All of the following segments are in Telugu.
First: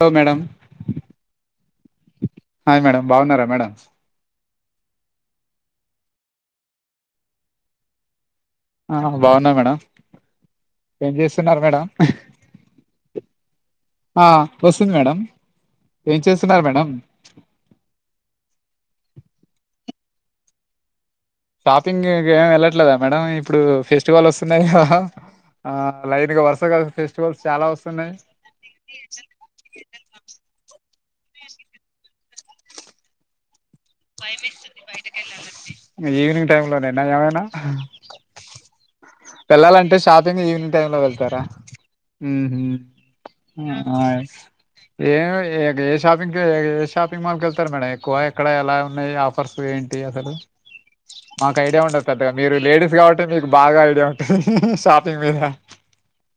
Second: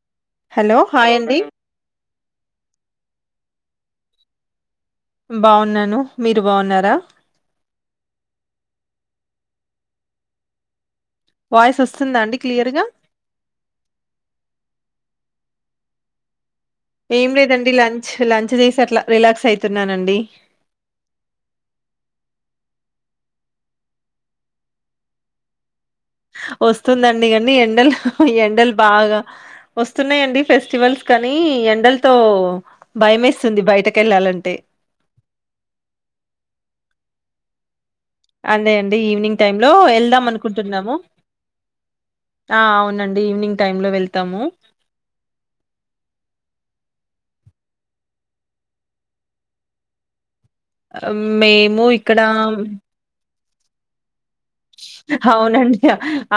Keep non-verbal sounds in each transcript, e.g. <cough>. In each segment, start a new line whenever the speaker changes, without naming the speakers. హలో మేడం
హలో హాయ్ అండి.
హాయ్ మేడమ్ బాగున్నారా మేడం.
బాగున్నాను మీరు బాగున్నారా.
ఆహ్ బాగున్నా మేడం. ఏం చేస్తున్నారు
వాయిస్
మేడం
వస్తుందా అండి క్లియర్గా.
ఆహ్ వస్తుంది మేడం ఏం చేస్తు.
ఏం లేదండి లంచ్ లంచ్ చేసి. అట్లా రిలాక్స్ అయితున్నానండి.
షాపింగ్ ఏమి వెళ్ళట్లేదా మేడం. ఇప్పుడు ఫెస్టివల్ వస్తున్నాయి కదా. ఆ లైన్ గా వరుసగా
వస్తుందండి
ఫెస్టివల్స్
కానీ
చాలా
ఎండలు
వస్తున్నాయి
ఎండలు బాగా వస్తున్నాయండి ఫెస్టివల్స్. కానీ ఎండలతో భయమేస్తుంది బయటకు.
ఈవినింగ్ టైం లోనేన్న ఏమైనా. ఆహ్.
అదే అండి ఈవినింగ్. టైమ్ లో
వేళ్ళాలంటే
వెళ్దాం
షాపింగ్ ఈవినింగ్ టైమ్
అనుకుంటున్నాము
లో వెళ్తారా ఉమ్
ఆ అవునండి ఈవినింగ్
ఉమ్
టైమ్ లో వెళ్తాము
ఏ ఏ షాపింగ్ ఏ షాపింగ్ షాపింగ్ సిమాల్ క వెళ్తార మేడం ఎక్కువ ఎక్కడ ఎలా ఉన్నాయి ఆఫర్స్ ఏంటి అసలు. మాకు ఐడియా
మేము
ఉండదు
ఇక్కడ.
పెద్దగా మీరు లేడీస్ కాబట్టి మీకు బాగా ఐడియా. ఉంటుంది షాపింగ్ మీద
అవునండి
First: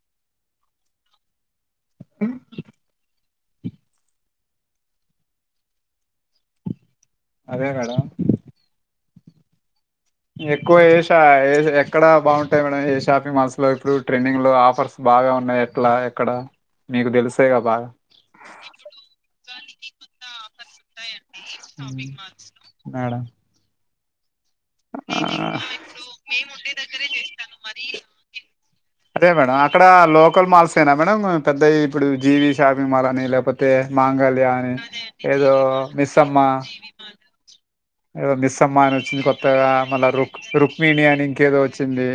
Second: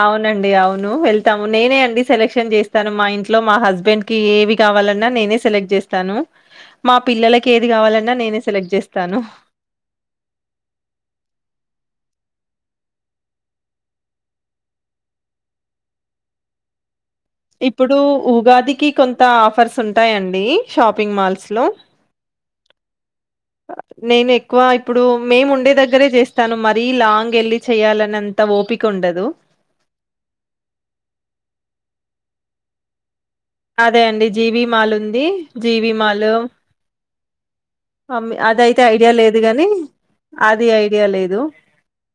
అవునండి అవును వెళ్. తమ్ నేనే. నేనె సెలెక్షన్ చేస్తాను మా ఇంట్లో. ట్లో మా హస్బెండ్ కి ఏవి కావాలన్నా నేనే సెలెక్ట్ చేస్తాను. మా పిల్లలకి
అదే
ఏది
మేడం
కావాలన్నా నేనే సెక్ట్ చేస్తా. తను.
ఎక్కువ ఏ ష ఏ ఎక్కడ బాగుంటాయి మేడం ఏ షాపింగ్ మాల్ లో ఇప్పుడు ట్రెండింగ్ లో ఆఫర్స్ బాగా ఉన్నాయి ఎట్లా ఎక్కడ. మీకు తెలిసేగా బాగా
ఇప్పుడు ఉగాదికి కొంత ఆఫర్స్ ఉంటాయండి షాపింగ్ మాల్స్ లో
లో మేడం
నేనే ఎక్కువ ఇప్పుడు
ఆ
మేము ఉండే దగ్గరే చేస్తాను మరీ లాంగ్ వెళ్ళి చేయాలనంత ఓపిక ఉండదు
అదే మేడం అక్కడ జీవిషాపింగ్ మాల్ అని లేప్ పోతే
అదే అండి
మాంగళ్యా
జీవి
అని
మాల్ ఉంది.
ఏదో
జీవి మాల్
మిస్సమ్మ
అమ్
ఏదో
అదైతే
మిస్సమ్మ అని
ఐడియా
వచ్చింది
లేదు గానీ
కొత్తగా మళ్ళా రుక్
అది ఐడియా
రుక్మిణి అని
లేదు.
ఇంకేదో వచ్చింది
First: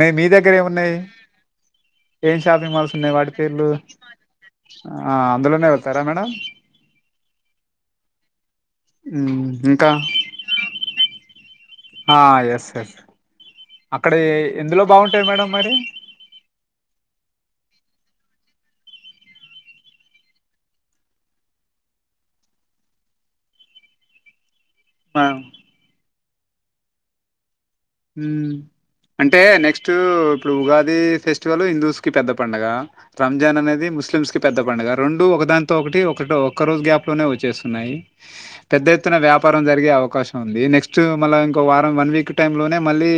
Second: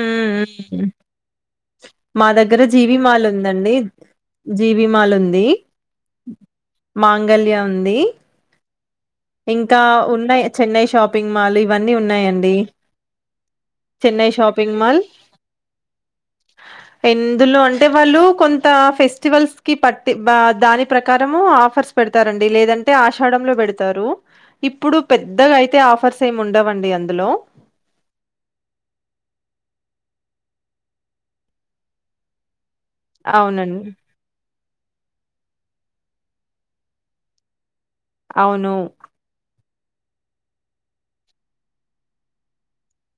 మీ మీ దగ్గర
హ్మ్. హ్మ్.
ఏమున్నాయి
మా
ఏం
దగ్గర
షాపింగ్ మాల్స్ ఉన్నాయి
జీవిమాల్
వాటి పేర్లు
ఉందండి
ఆ
జీవిమాల్ ఉంది
అందులోనే వెళ్తారా మేడం
మాంగళ్యా ఉంది ఇంకా ఉన్నాయి చెన్నై షాపింగ్ మాల్ ఇవన్నీ
ఆ
ఉన్నాయండి.
ఎస్ ఎస్ అక్కడ
చెన్నై షాపింగ్
ఎందులో
మాల్
బాగుంటాయి మేడం మరి
ఎందులో అంటే వాళ్ళు కొంత ఫెస్టివల్స్ కి పట్టి దాని ప్రకారము ఆఫర్స్ పెడతారండి లేదంటే ఆషాఢంలో పెడత తరు ఇప్పుడు
ఆ
పెద్దగా అయితే ఆఫర్స్ ఎ ము ఉండవండి అందులో
ఉం అంటే నెక్స్ట్ ఇప్పుడు ఉగాది ఫెస్టివల్ హిందూస్ కి పెద్ద పండగ రంజాన్ అనేది
అవునండి
ముస్లిమ్స్ కి పెద్ద పండుగ రెండు ఒక దానితో ఒకటి ఒకటి ఒక్క రోజు గ్యాప్ లోనే వచ్చేస్తున్నాయి
అవును
పెద్ద ఎత్తున వ్యాపారం జరిగే అవకాశం ఉంది నెక్స్ట్ మళ్ల ఇంకో వారం వన్ వీక్ టైమ్ లోనే మళ్ళీ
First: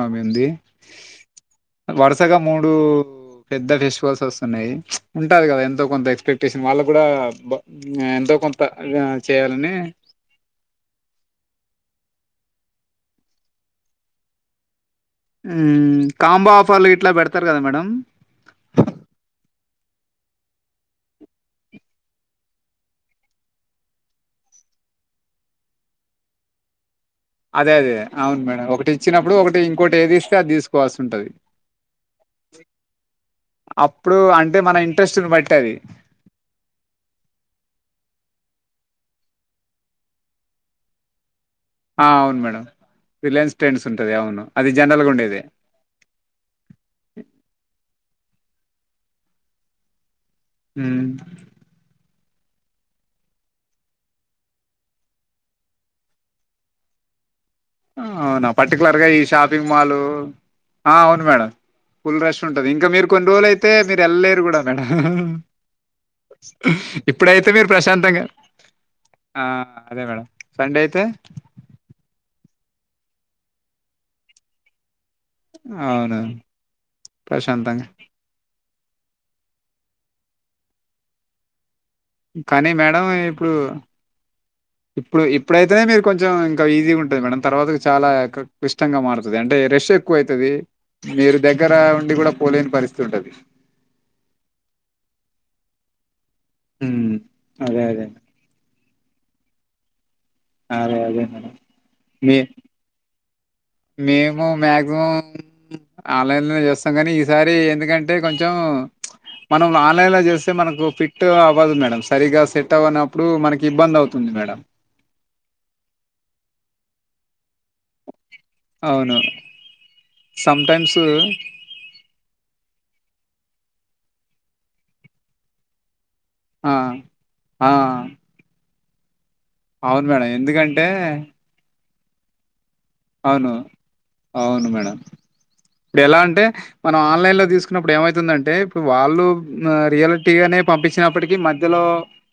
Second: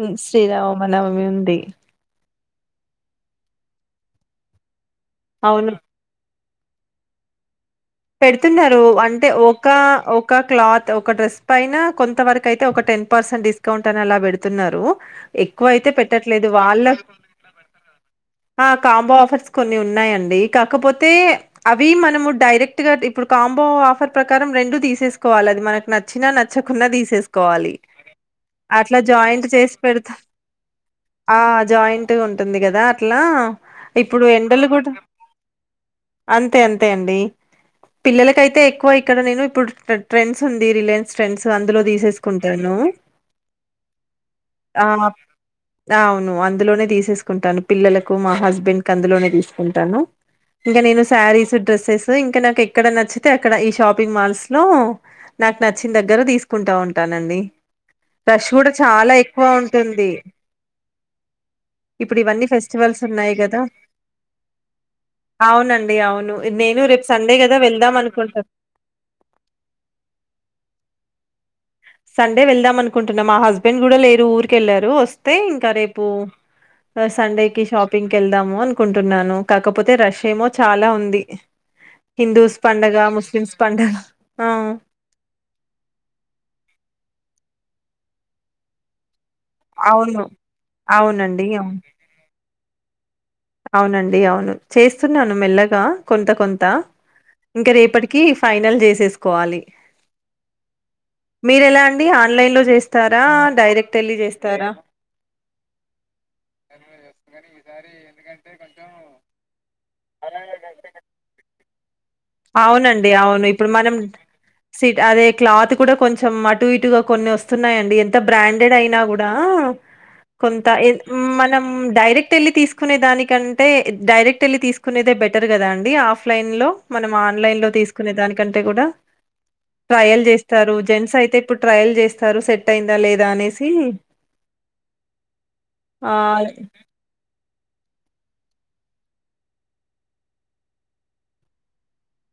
హ్మ్.
ఉంది
శ్రీరామనవమి ఉంది.
వరుసగా మూడు పెద్ద డిశ్వాషెస్ ఉన్నాయి ఉంటాది కదా
అవును
ఎంతో కొంత ఎక్సపె క్టేషన్ వాళ్ళ కూడా బ ఎంతో కొంత
పెడుతున్నారు
ఆ,
అంటే ఒక
చేయాలని
ఒక క్లాత్ ఒక డ్రెస్ పైన కొంతవరకు అయితే ఒక టెన్ పర్సెంట్ డిస్కౌంట్ అని అలా పెడుతున్నారు ఎక్కువయితే
మ్మ్,
పెట్టట్లేదు
కాంబో
వాళ్ళ
ఆఫర్లు ఇట్లా పెడతారు కదా మేడం
ఆ కాంబో ఆఫర్స్ కొన్ని ఉన్నాయండి కాకపోతే అవి మనము డైరె క్ట్ గా ఇప్పుడు కాంబో ఆఫర్ ప్రకారం రెండు తీసేసుకోవాలి అది మనకు నచ్చినా నచ్చకున్నా తీస్ తీస్ కోవాలి
అదే అదే అవును మేడం ఒకటి
అట్లా
ఇచ్చినప్పుడు
జాయింట్
ఒకటి
చేసి
ఇంకోటి
పెడత
ఏది ఇస్తే అది తీసుకోవాల్సి ఉంటది
ఆ జాయింట్ ఉంటుంది కదా అట్లా
అప్పుడు
ఇప్పుడు
అంటే
ఎండలు
మన
కూడా
ఇంట్రెస్ట్ని బట్టి అది
అంతే అంతే అండి పిల్లలకైతే ఎక్కువ ఇక్కడ నేను ఇప్పుడు ట్రెండ్స్ ఉంది రిలయన్స్ ట్రెండ్స్ అందులో
ఆ అవును మేడం
తీసేసుకుంటాను
రిలయన్స్ ట్రెండ్స్ ఉంటది అవును అది
ఆ
జనరల్గా ఉండేది
అవును అందులోనే తీసేసుకుంటాను పిల్లలకి మా హస్బెండ్ కి అందులోనే తీసుకుంటాను ఇంకా నేను
మ్మ్.
సారీస్ డ్రెస్సెస్ ఇంకా నాకు ఎక్కడ నచ్చితే అక్కడ ఈ షాపింగ్ మాల్స్ లో నాకు నచ్చిన దగ్గర తీసుకుంటా ఉంటానండి
అవునా
రష్ కూడా
పర్టికులర్గా
చాలా
ఈ
ఎక్కువ
షాపింగ్ మాల్
ఉంటుంది
ఆ అవును మేడం
ఇప్పుడు
ఫుల్ రష్
ఇవన్నీ
ఉంటది ఇంకా
ఫెస్టివల్స్
మీరు కొన్ని
ఉన్నాయి
రోజులు
కదా
అయితే మీరు వెళ్ళలేరు కూడా మేడం
అవునండి అవును నేను రేపు సండే
ఇప్పుడైతే
కదా
మీరు
వెళ్దాం
ప్రశాంతంగా
అనుకుంటున్నా
ఆ అదే మేడం సండే అయితే తే
సండే వెళ్దాం అనుకుంటున్నా మా హస్బెండ్ కూడా లేరు ఊరికి వెళ్ళారు వస్ తే ఇంకా రేపు
అవును
సండే కి
ప్రశాంతంగా
షాపింగ్కి వెళ్దాము అన్ కుంటున్నాను కాకపోతే రష్ ఏమో చాలా ఉంది హిందూస్
కానీ
పండగ
మేడం ఇప్పుడు
ముస్లిమ్స్ పండగ ఆ
ఇప్పుడు ఇప్పుడైతేనే మీరు కొంచెం ఇంకా ఈజీగా ఉంటు మేడం తర్వాత చాలా క్లిష్టంగా మారుత ది అంటే రిష్ ఎక్కువ
అవును
అవుతుది మీరు
అవునండి
దగ్గర
అవును
ఉండి కూడా పోలేని పరిస్థితి అది
అవునండి అవును చేస్తున్నాను మెల్లగా. కొంత కొంత ఇంకా
అదే అదే
రేపటికి ఫైనల్ చేసేసి కోవాలి
అదే అదే మేడం మే
ఆన్లైన్ లో చేస్తారా డైరెక్ట్ వెళ్ళి
మేము
చేస్తారా
మాక్సిమం ఆన్లైన్ లోనే చేస్తాం కాని ఈసారి ఎందుకంటే కొంచం. చెం మన మాల్ ఆన్లై లో చేస్తే మనకు ఫిట్ గా అవ్వదు మేడమ్స్ సరిగా సెట్
అవునండి
అవ్వనప్పుడు
అవును
మనకి
ఇప్పుడు
ఇబ్బంది
మనం
అవుతుంది మేడం.
సిట్ అదే క్లాత్ కూడా కొంచం అటు ఇటుగా కొన్ని వస్ తున్నాయి అండి ఎంత బ్యాడ్ అయినా
అవును.
కూడా కొంత
సమ్‌టైమ్స్
మనం డైరెక్ట్ వెళ్ళి తీసు. కునే దానికంటే డైరెక్ట్ వెళ్లి తీసుకునేదే బెటర్ కదా అండి ఆఫ్. అఫ్ లైన్లో
ఆ!
మనం ఆన్లైన్ లో
ఆ!
తీసుకునే దానికంటే కూడా.
అవును
ట్రయల్
మేడం.
చేస్తారు
ఎందుకంటే
జెంట్స్ అయితే ఇప్పుడు ట్రయల్ చేస్ సరు సెట్ అయిందా లేదా
అవును
అనేసి
అవును మేడం ఇప్పుడు
ఆ
ఎలా అంటే మనం ఆన్లైన్ లో తీసు కున్నప్పుడు ఏమైతుందంటే ఇప్పుడు వాళ్ళు రియాలిటీగానే పంపించినప్పటికి మధ్యలో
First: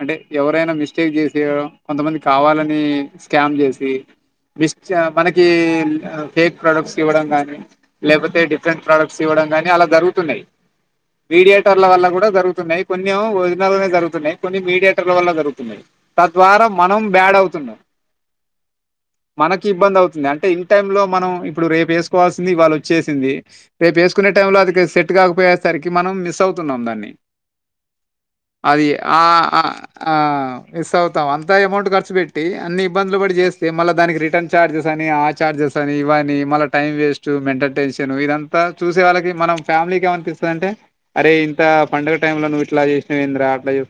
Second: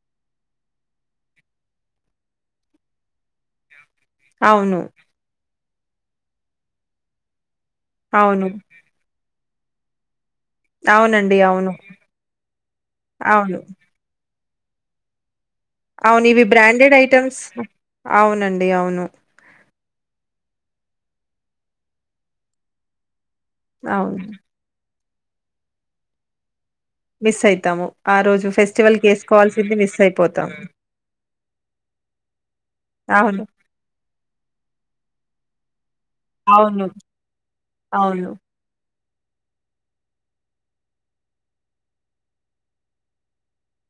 అంటే ఎవరైనా మిస్టేక్ చేసి కొంతమంది కావాలని స్కామ్ చేసి. మిస్
అవును
చ మనకి. ఈ ఫేక్ ప్రొడక్ట్స్ ఇవ్వడం కానీ. లేపోతే
అవును
డిఫరెంట్ ప్రొడక్ట్స్ ఇవ్వడం కానీ. అలా జరుగుతున్నాయి
అవునండి అవును
మీడియటర్ల వల్ల కూడా జరుగుతున్నాయి, కొన్ని
అవును
ఒరిజినల్ జరుగుతున్నాయి. కొన్ని మీడియాటర్ వల్ల జరుగు.
అవును ఇవి
తద్వారా
బ్రాండెడ్
మనం బ్యాడ్
ఐటమ్స్
అవుతున్నాం.
అవునండి అవును
మనకి ఇబ్బంది అవుతుంది. అంటే ఇన్ టై లో మనం ఇప్పుడు రేపు వేసుకోవాల్సింది ఇవాళ వచ్చేసింది. రేపు
అవును
వేసుకునే టైమ్ లో అది సెట్. కాకపోయేసరికి మనం మిస్ అవుతు.
మిస్ అయితాము. ఆ రోజు
అది
ఫెస్టివల్ కి వేసుకోవాల్సింది మిస్ అయిపోతాము.
అంత ఎమౌట్ ఖర్చు బెట్టి అన్ని ఇబ్బందులు పడి
అవును.
చేస్తే మళ్ళా దానికి రిటర్న్ చార్జె అన్ని ఆ చార్జ్ ఇవన్నీ మళ్ళా
అవును.
టైం వేస్ట్ మెంటల్ టెన్షన్
అవును.
ఇదంతా చూ చూసే వాళ్ళకి మనం ఫ్యామిలీకి ఏమన్నా తెలుస్తుంద అంటే అరే ఇంత పంగ టైంలో నువ్ ఇలా చేసినవెందరా అట్లావు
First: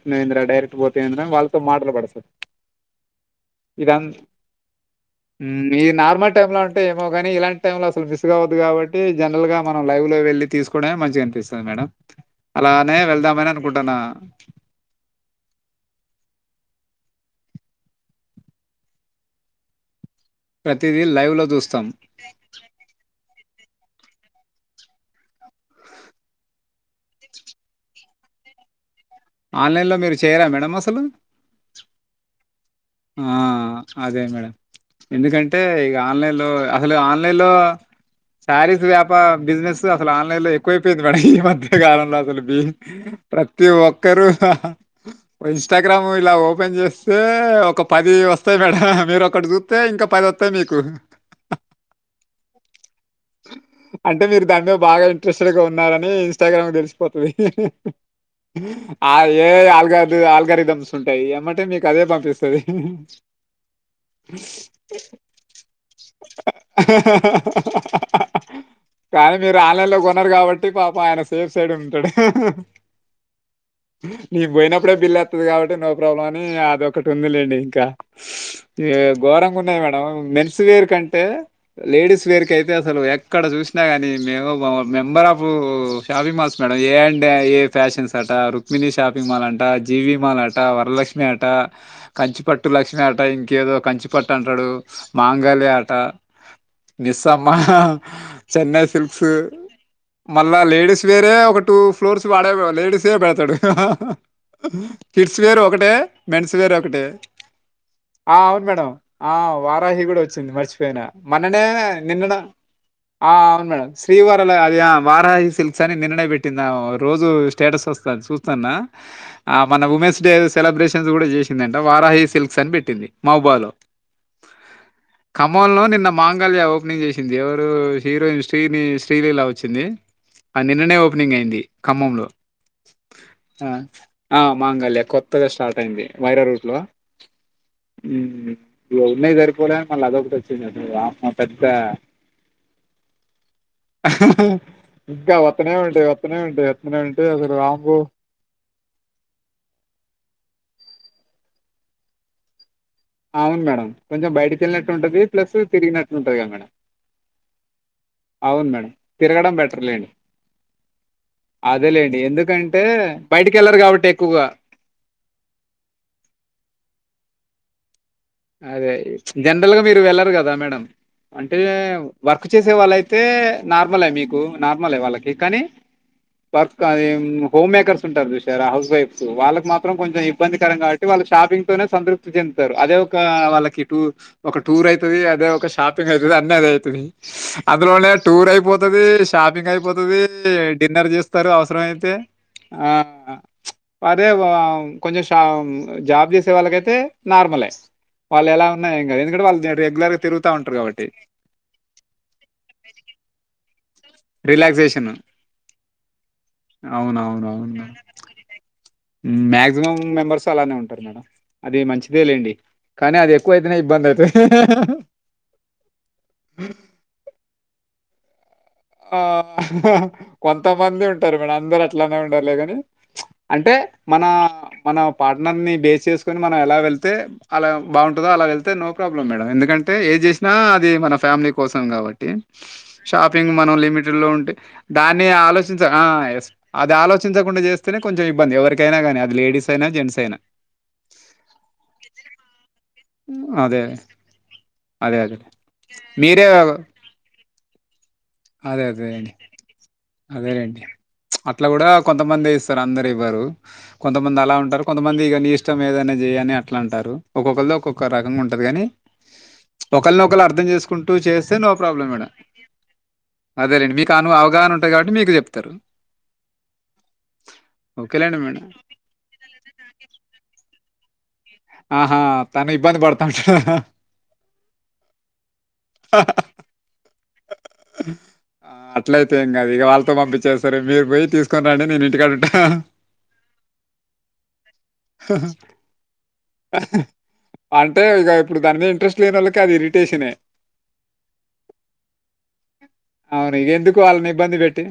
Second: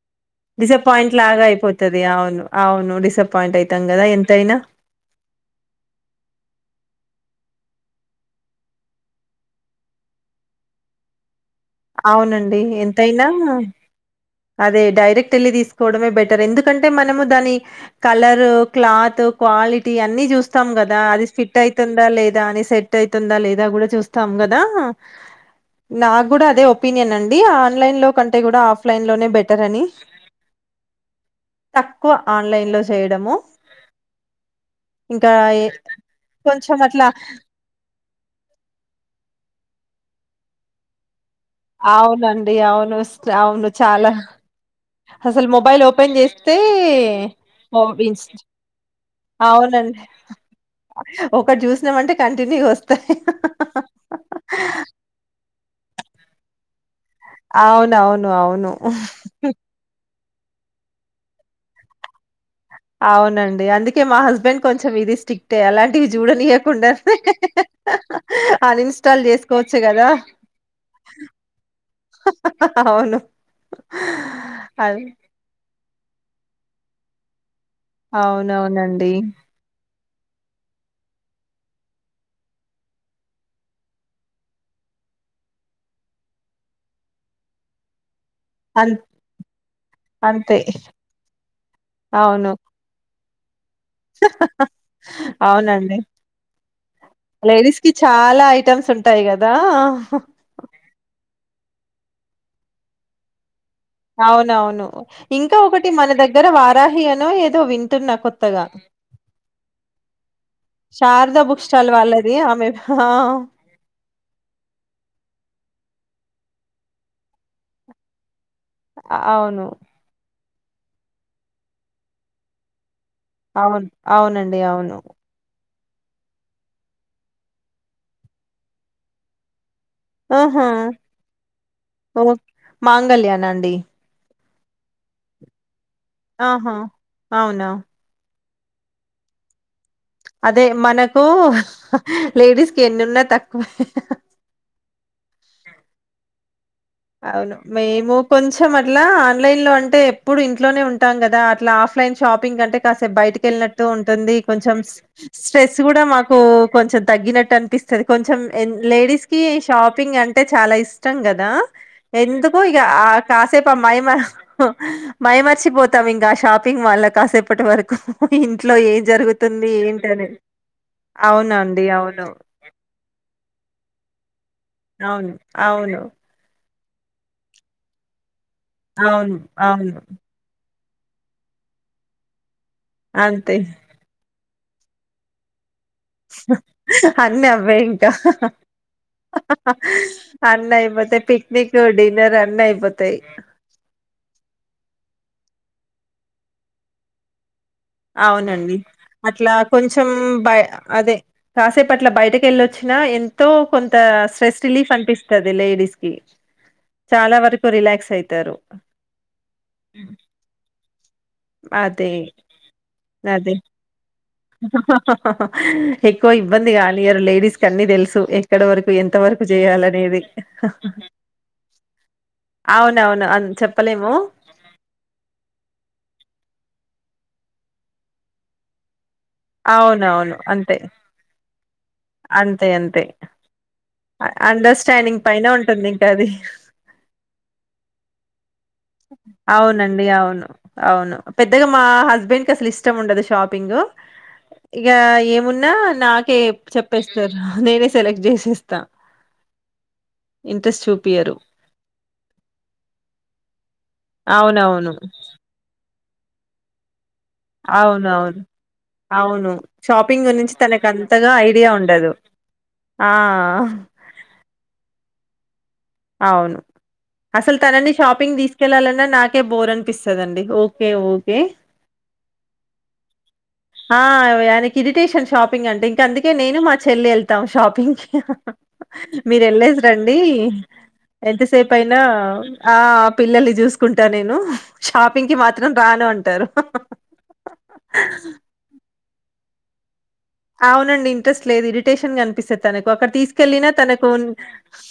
డిసప్పాయింట్ లాగా అయిపోతుది
పడతది.
అవును అవును డిసప్పాయింట్ అవుతాం కదా ఎంతయినా.
ఇది నార్మల్ టైమ్ంలో అంటే ఏమో కాని ఇలాంటి టైమ్ంలో అసలు మిస్గావద్దు కాబట్టి జనరల్గా మనం లైవ్ లో వెళ్లి తీసుకోడమే మంచిగా అపిస్తుంది. మేడం
అవునండి.
అలానే
ఎంతైనా
వెళ్దామని అనుకుంటున్నా.
అదే డైరెక్ట్ వెళ్ళి తీసుకోవడమే బెటర్ ఎందుకంటే మ దాని కలర్ క్లాత్ క్వాలిటీ అన్ని చూస్తాం కదా.
ప్రతీదీ
అది
లైవ్‌లో
ఫిట్
చూస్తాం.
అవుతుందా లేదా, అని సెట్ అవుతుందా లేదా అ కూడా చూస్తాం కదా నాకు కూడా అదే ఒ ఒపీనియన్ అండి ఆన్లైన్ లో కంటే కూడా ఆఫ్ లన్ లోనే బెటర్ అని
ఆన్‌లైన్‌లో మీరు చేయరా మేడం అసలు?
తక్కువ ఆన్లైన్ లో
ఆ అదే మేడం
ఇంకా
ఎందుకంటే
ఏ
ఇ ఆన్లైన్ లో
కొంచెం
అసలు
అట్లా
ఆన్లైన్ లో శారీస్ వ్యాప బిజినెస్ అసలు ఆన్లైన్లో ఎక్కువ అయిపోయింది మేడం. హహ్ మధ్య కాలంలో అసలు
అవునండి
బి
అవును స్
ప్రతి
అవును చాలా
ఒక్కరు హహ్
అసలు మొబైల్
ఇన్స్టాగ్రామ్ ఇలా ఓపెన్ చేస్తే
బీన్స్
వస్తాయి మేడం. మీరొకటి చూస్తే
అవునండి
ఇంకా వస్తాయి మీకు.
ఒకటి చూసినామంటే కంటిన్యూ వస్తాయి.
అంటే మీరు దాని మీద
హ్హ్హ్
బాగా ఇంట్రెస్టెడ్‌గా ఉన్నారని ఇన్స్టాగ్రామ్ తెలు పోతు హహ్
అవునవును అవును
ఆ ఏ అల్గ ఆల్గరిదమ్స్ ఉంటాయి. ఏమంటే మీకు అదే పంపిస్తది.
అవునండి అందుకే మా హస్బెండ్ కొంచెం ఇది స్టిక్ట్ అలాంటివి చూడనీయ్వకుండా హ్హ్హ్ అన్ఇన్స్టాల్
కానీ మీరు
చేసుకోవచ్చు
ఆన్‌లైన్‌లో
కదా
కొనరు కాబట్టి పాపం ఆయన సేఫ్ సైడ్ ఉంటాడు.
హ్హ్హ్ అవును అ
ప్రాబ్లం అని అది ఒకటి ఉందిలేండి. ఇంకా ఈ
అవునవునండి
ఘోరంగా ఉన్నాయి మేడం అమ్... మెన్స్ వేర్ కంటే లేడీస్ వేర్ కయితే అసలు ఎక్కడ చూసినా గాని ఏమొబాబు member of shopping malls madam ఏ అండ్ ఐ ఎ ఫ్యాషన్స్ ఆట
అ
రుక్మిణి షాపింగ్ మాల్ అట జీవి మాల్
అంతే
ఆట వరలక్ష్మి ఆట
అవును
కంచిపట్ <unintelligible> ఇంకేదో కంచి పట్టు అంటడు మాంగల్యా ఆట
అవునండి
మిస్సమ్మ
లేడీస్ కి చాలా
చెన్నై
ఐటమ్స్ ఉంటాయి
సిల్క్స్
కదా
మళ్ళా లేడీస్ వేరే ఒక టు ఫ్లోర్స్ వాడే లేడీస్ వే పెడతాడు
అవునవును
కిడ్స్
ఇంకా
వేర్
ఒకటి
ఒకటే
మన దగ్గర
మెన్స్ వేర్ ఒకటే
వారాహి అనో ఏదో వింటున్నా
ఆ అవును
కొత్తగా
మేడం ఆ వారాహి కూడా వచ్చింది మర్చిపోయిన
శారదా బుక్
మొన్ననే
స్టాల్ వాళ్ళది
నినన్న
ఆమె
ఆ అవును మేడం శ్రీవారాల అది వారాహి సిల్క్ కాని నిన్న నె పెట్టిందామె రోజూ స్టేటస్ వస్తాది చూస్తు స్తన్న
అవును
మొన్న ఉమెన్స్ డే సెలబ్రేషన్స్ కూడా చేసిందంట వారాహి సిల్క్ ల్క్స్అని పెట్టింది
అవును అవునండి అవును
మొన్నొ నిన్న మాంగళ్యా ఓపెనింగ్ చేసింది ఎవరు హీరోయిన్ శ్రీని శ్రీలీలా వచ్చింది ఆ
ఆహా
నిన్ననే ఓపెనింగ్ అయింది
ఓ
ఖమ్మంలో
మాంగళ్యానా
ఆ
అండి
ఆ మాంగళ్యా కొత్తగా స్టార్ట్ అయింది వైరా రూట్
ఆహా
లో
అవునా
మ్ ఉన్నాయి సరిపోడా మళ్ళ అదొకటి
అదే
వచ్చింది
మనకు
<unintelligible> పెద్ద
లేడీస్ కి ఎన్నున్నా తక్కువే
ఇంకా వత్తనే ఉంటాయి వత్తనే ఉంటాయ్
అవును మేము కొంచెం అట్లా ఆన్లైన్ లో అంటే ఎప్పుడు ఇంట్లోనే ఉంటాం కదా అట్లా ఆఫ్ లైన్ షాపింగ్ అంటే కాసేపు బయటకి
అవును
వెళ్ళినట్టు
మేడం
ఉంటుంది
బయటికి
కొంచెం
వెళ్ళినట్టు ఉంటది ప్లస్
స్ట్రెస్ కూడా
తిరిగినట్టు ఉంటది
మాకు
కదా మేడం
కొంచెం తగ్గినట్టు అనిపిస్తది కొంచెం
అవును మేడం
లేడీస్ కి
తిరగడం బెటర్ లేండి
షాపింగ్ అంటే చాలా ఇష్టం కదా
అదేలేండి
ఎందుకు ఇక
ఎందుకంటే
ఆ
బయటికి
కాసేపు అ
వెళ్లరు
మైమ
కాబట్టి ఎక్కువగా
మైమరిచిపోతం ఇంక షాపింగ్ మాల్లో కాసేప టి వరకు ఇంట్లో
అదే
ఏం జరుగుతుంది
జనరల్గా మీరు
ఏంటని
వెళ్లరు కదా మేడం అంటే
అవునండి అవును
వర్క్ చేసే వాళ్ళ అయితే నార్మలె మీకు నార్మలె వాళ్ళకి
అవును
కాని
అవును
వర్క్ కానీ హోమ్ మేకర్స్ ఉంటారు చసార రా హౌస్ వైఫ్స్
అవును
వాళ్ళకి మాత్రం
అవును
కొంచెం ఇబ్బందికరం గా వాళ్ళు షాపింగ్ తోనే సంతప్తి చెందుతారు ఇంకా
అంతే
వాళ్ళకి టూ ఒక టూర్ అయితది అదే ఒక షాప్ అన్నీ అదే అయితది
అన్ని అవే ఇంకా
అందులోనే టూరయిపోతది షాపింగ్ అయిపోతది
అన్ని
డిన్నర్
అయిపోతాయి
చేస్తారు
పిక్నిక్
అవసరమైతే
డిన్నర్ అన్ని అయిపోతాయి
అదే కొంచెం అ అ ఆ జాబ్ చేసే వాళ్ళకైతే నార్మలే వాళ్ళు ఎలా
అవునండి
ఉన్నా ఏం కాదు ఎందుకంటే
అట్లా
వాళ్ళు
కొంచెం
రెగ్యులర్ గా
బ
తిరుగుతా ఉంటారు కాబట్టి
అదే కాసేపు అట్లా బయటకి వెళ్ళొచ్చినా ఎంతో కొంత స్ట్రెస్ రిలీఫ్
రిలాక్సేషన్
అనిపిస్తుంది లేడీస్ కి చాలా వరకు
అవునవునవును
రిలాక్స్ అయితారు
మేడం మాక్సిమం మెంబర్స్ అలానే ఉంటారు మేడం అది
అదే
మంచిదే లేండి కానీ అది
అదే
ఎక్కువ ఐతేనె ఇబందయితది
ఎక్కువ ఇబ్బంది గానీయరు లేడస్ క అన్ని తెలుసు ఎక్కడ వరకు ఎంత
ఆ
వరకు చేయాలనేది
కొంతమంది ఉంటారు మేడ అందరు అట్లానే ఉండరులేగాని
అవునవును అ
అంటే
చెప్పలేము
మన మన పార్టనర్స్ నీ బేస్ చేసుకుని మనం ఎలా వెళ్త తే అలా బాగుంటందో అలా వెళ్తే నో ప్రాబ్లమ్ మేడం ఎందుకంటే ఏది
అవునవును
చేసినా
అంతే
అది మన ఫ్యామిలీ కోసం కాబట్టి
అంతే అంతే
షాపింగ్ మనం లిమిటెడ్ లో ఉంటే
అండర్స్టాండింగ్
దాన్ని
పైన
ఆలోచించ
ఉంటుంది
ఆ
ఇంకా అది
ఎస్ అది ఆలోచించకుండా చేస్తేనే కొంచెం ఎవర్ బంది
అవునండి అవును అవును పెద్దగా మా హస్బెండ్ కి అసలు ఇష్టం ఉండదు షాపింగ్
అదే.
ఇగా
అదే అదే.
ఏమున్నా నాకే
మీరే
చెప్పేస్తారు నేనే సెలెక్ట్ చే
అదే అదే అండి అదేనండి
ఇంట్రెస్ట్ చూపియరు
అట్లా కూడా కొంతమంది ఇస్తారు అందరు ఇవ్వరు కొంతమంది అలా ఉంటారు
అవునవును
కొంతమంది ఇగ నీ ఇష్టం ఏదనేది చేయనీ అట్లా అంటారు ఒక్కొక్కళ్ళది
అవును
ఒక్కొక్క
అవును
రకంగా ఉంటది గానీ
అవును షాపింగ్
ఒకరినొకరు
గురించి
అర్థం
తనకు
చేసుకుంటూ
అంతగా
చేస్తే
ఐడియా
నో ప్రాబ్లం
ఉండదు
మేడం అదేలేండి మీకును అవగాహన ఉంటాయి కాబట్టి మీకు చెప్ ఉత్త
అవును అసలు తనని
ఓకేలేండి
షాపింగ్
మేడం
తీసుకెళ్ళాలన్నా నాకే బోర్ అనిపిస్తదండి ఓకే ఒకే ఓకే
ఆహా తను ఇబ్బంది పడుతుంటా
ఆ ఆయనకి ఇడరీటేషన్ షాపింగ్ అంటే ఇంక అందుకే నేను మా చెల్లి వెళ్తాం షాపింగ్కి
అట్లయితే
మీరు
ఏం కాదు
వెళ్ళసి
ఇక వాళ్ళతో
రండి
పంపించేస్తారు మీరు పోయి తీసుకొని
ఎంతసేపు
రండి
అయినా
నేను ఇంటికాడ ఉంటా
ఆ పిల్లల్ని చూసుకుంటా నేను షాపింగ్ కి మాత్రం రాను అంటా
హా హా అంటే ఇక ఇప్పుడు దానిమీద ఇంట్రెస్ట్ లేనిఓళ్ళు కదిరి
అవునండి ఇంట్రెస్ట్ లేదు ఇరిటేషన్గా కనిపిస్తంది తనకు అక్కడ
అవును
తీసుకెళ్లిిన
ఇక ఎందుకు
తనకు
వాళ్ళని ఇబ్బంది పెట్టి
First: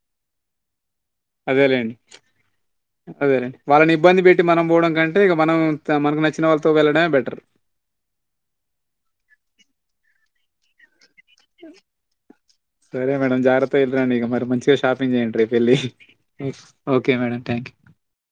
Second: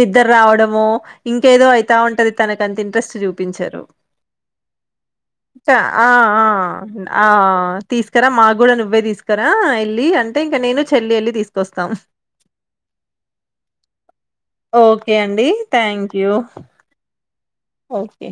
నిద్ర రావడమో ఇంకేదో
అదేలేండి
అయితా ఉంటది తనకు అంత ఇంట్రెస్ట్
అదేలేండి
చూపించారు
వాళ్ళని ఇబ్బంది పెట్టి మనం పోవడం కంటే ఇక మనం
ఇంకా
త-
ఆ
మనకు నచ్చిన వాళ్ళతో వెళ్ళడమే
ఆ
బెటర్
తీసుకరాా మాకు కూడాూ నువ్వే తీసుకురా గా ఇల్లి అంటే ఇంకా నేను చే చెల్లి వెళ్ళి తీసుకొస్తాం
సరే మేడం జాగ్రత్తగ ఏళ్ళిరండి ఇగ మరి మంచిగా షాపింగ్
ఓకే
చేయ్యం
అండి
రీపు వెళ్లి
thank you
okay madam thank
okay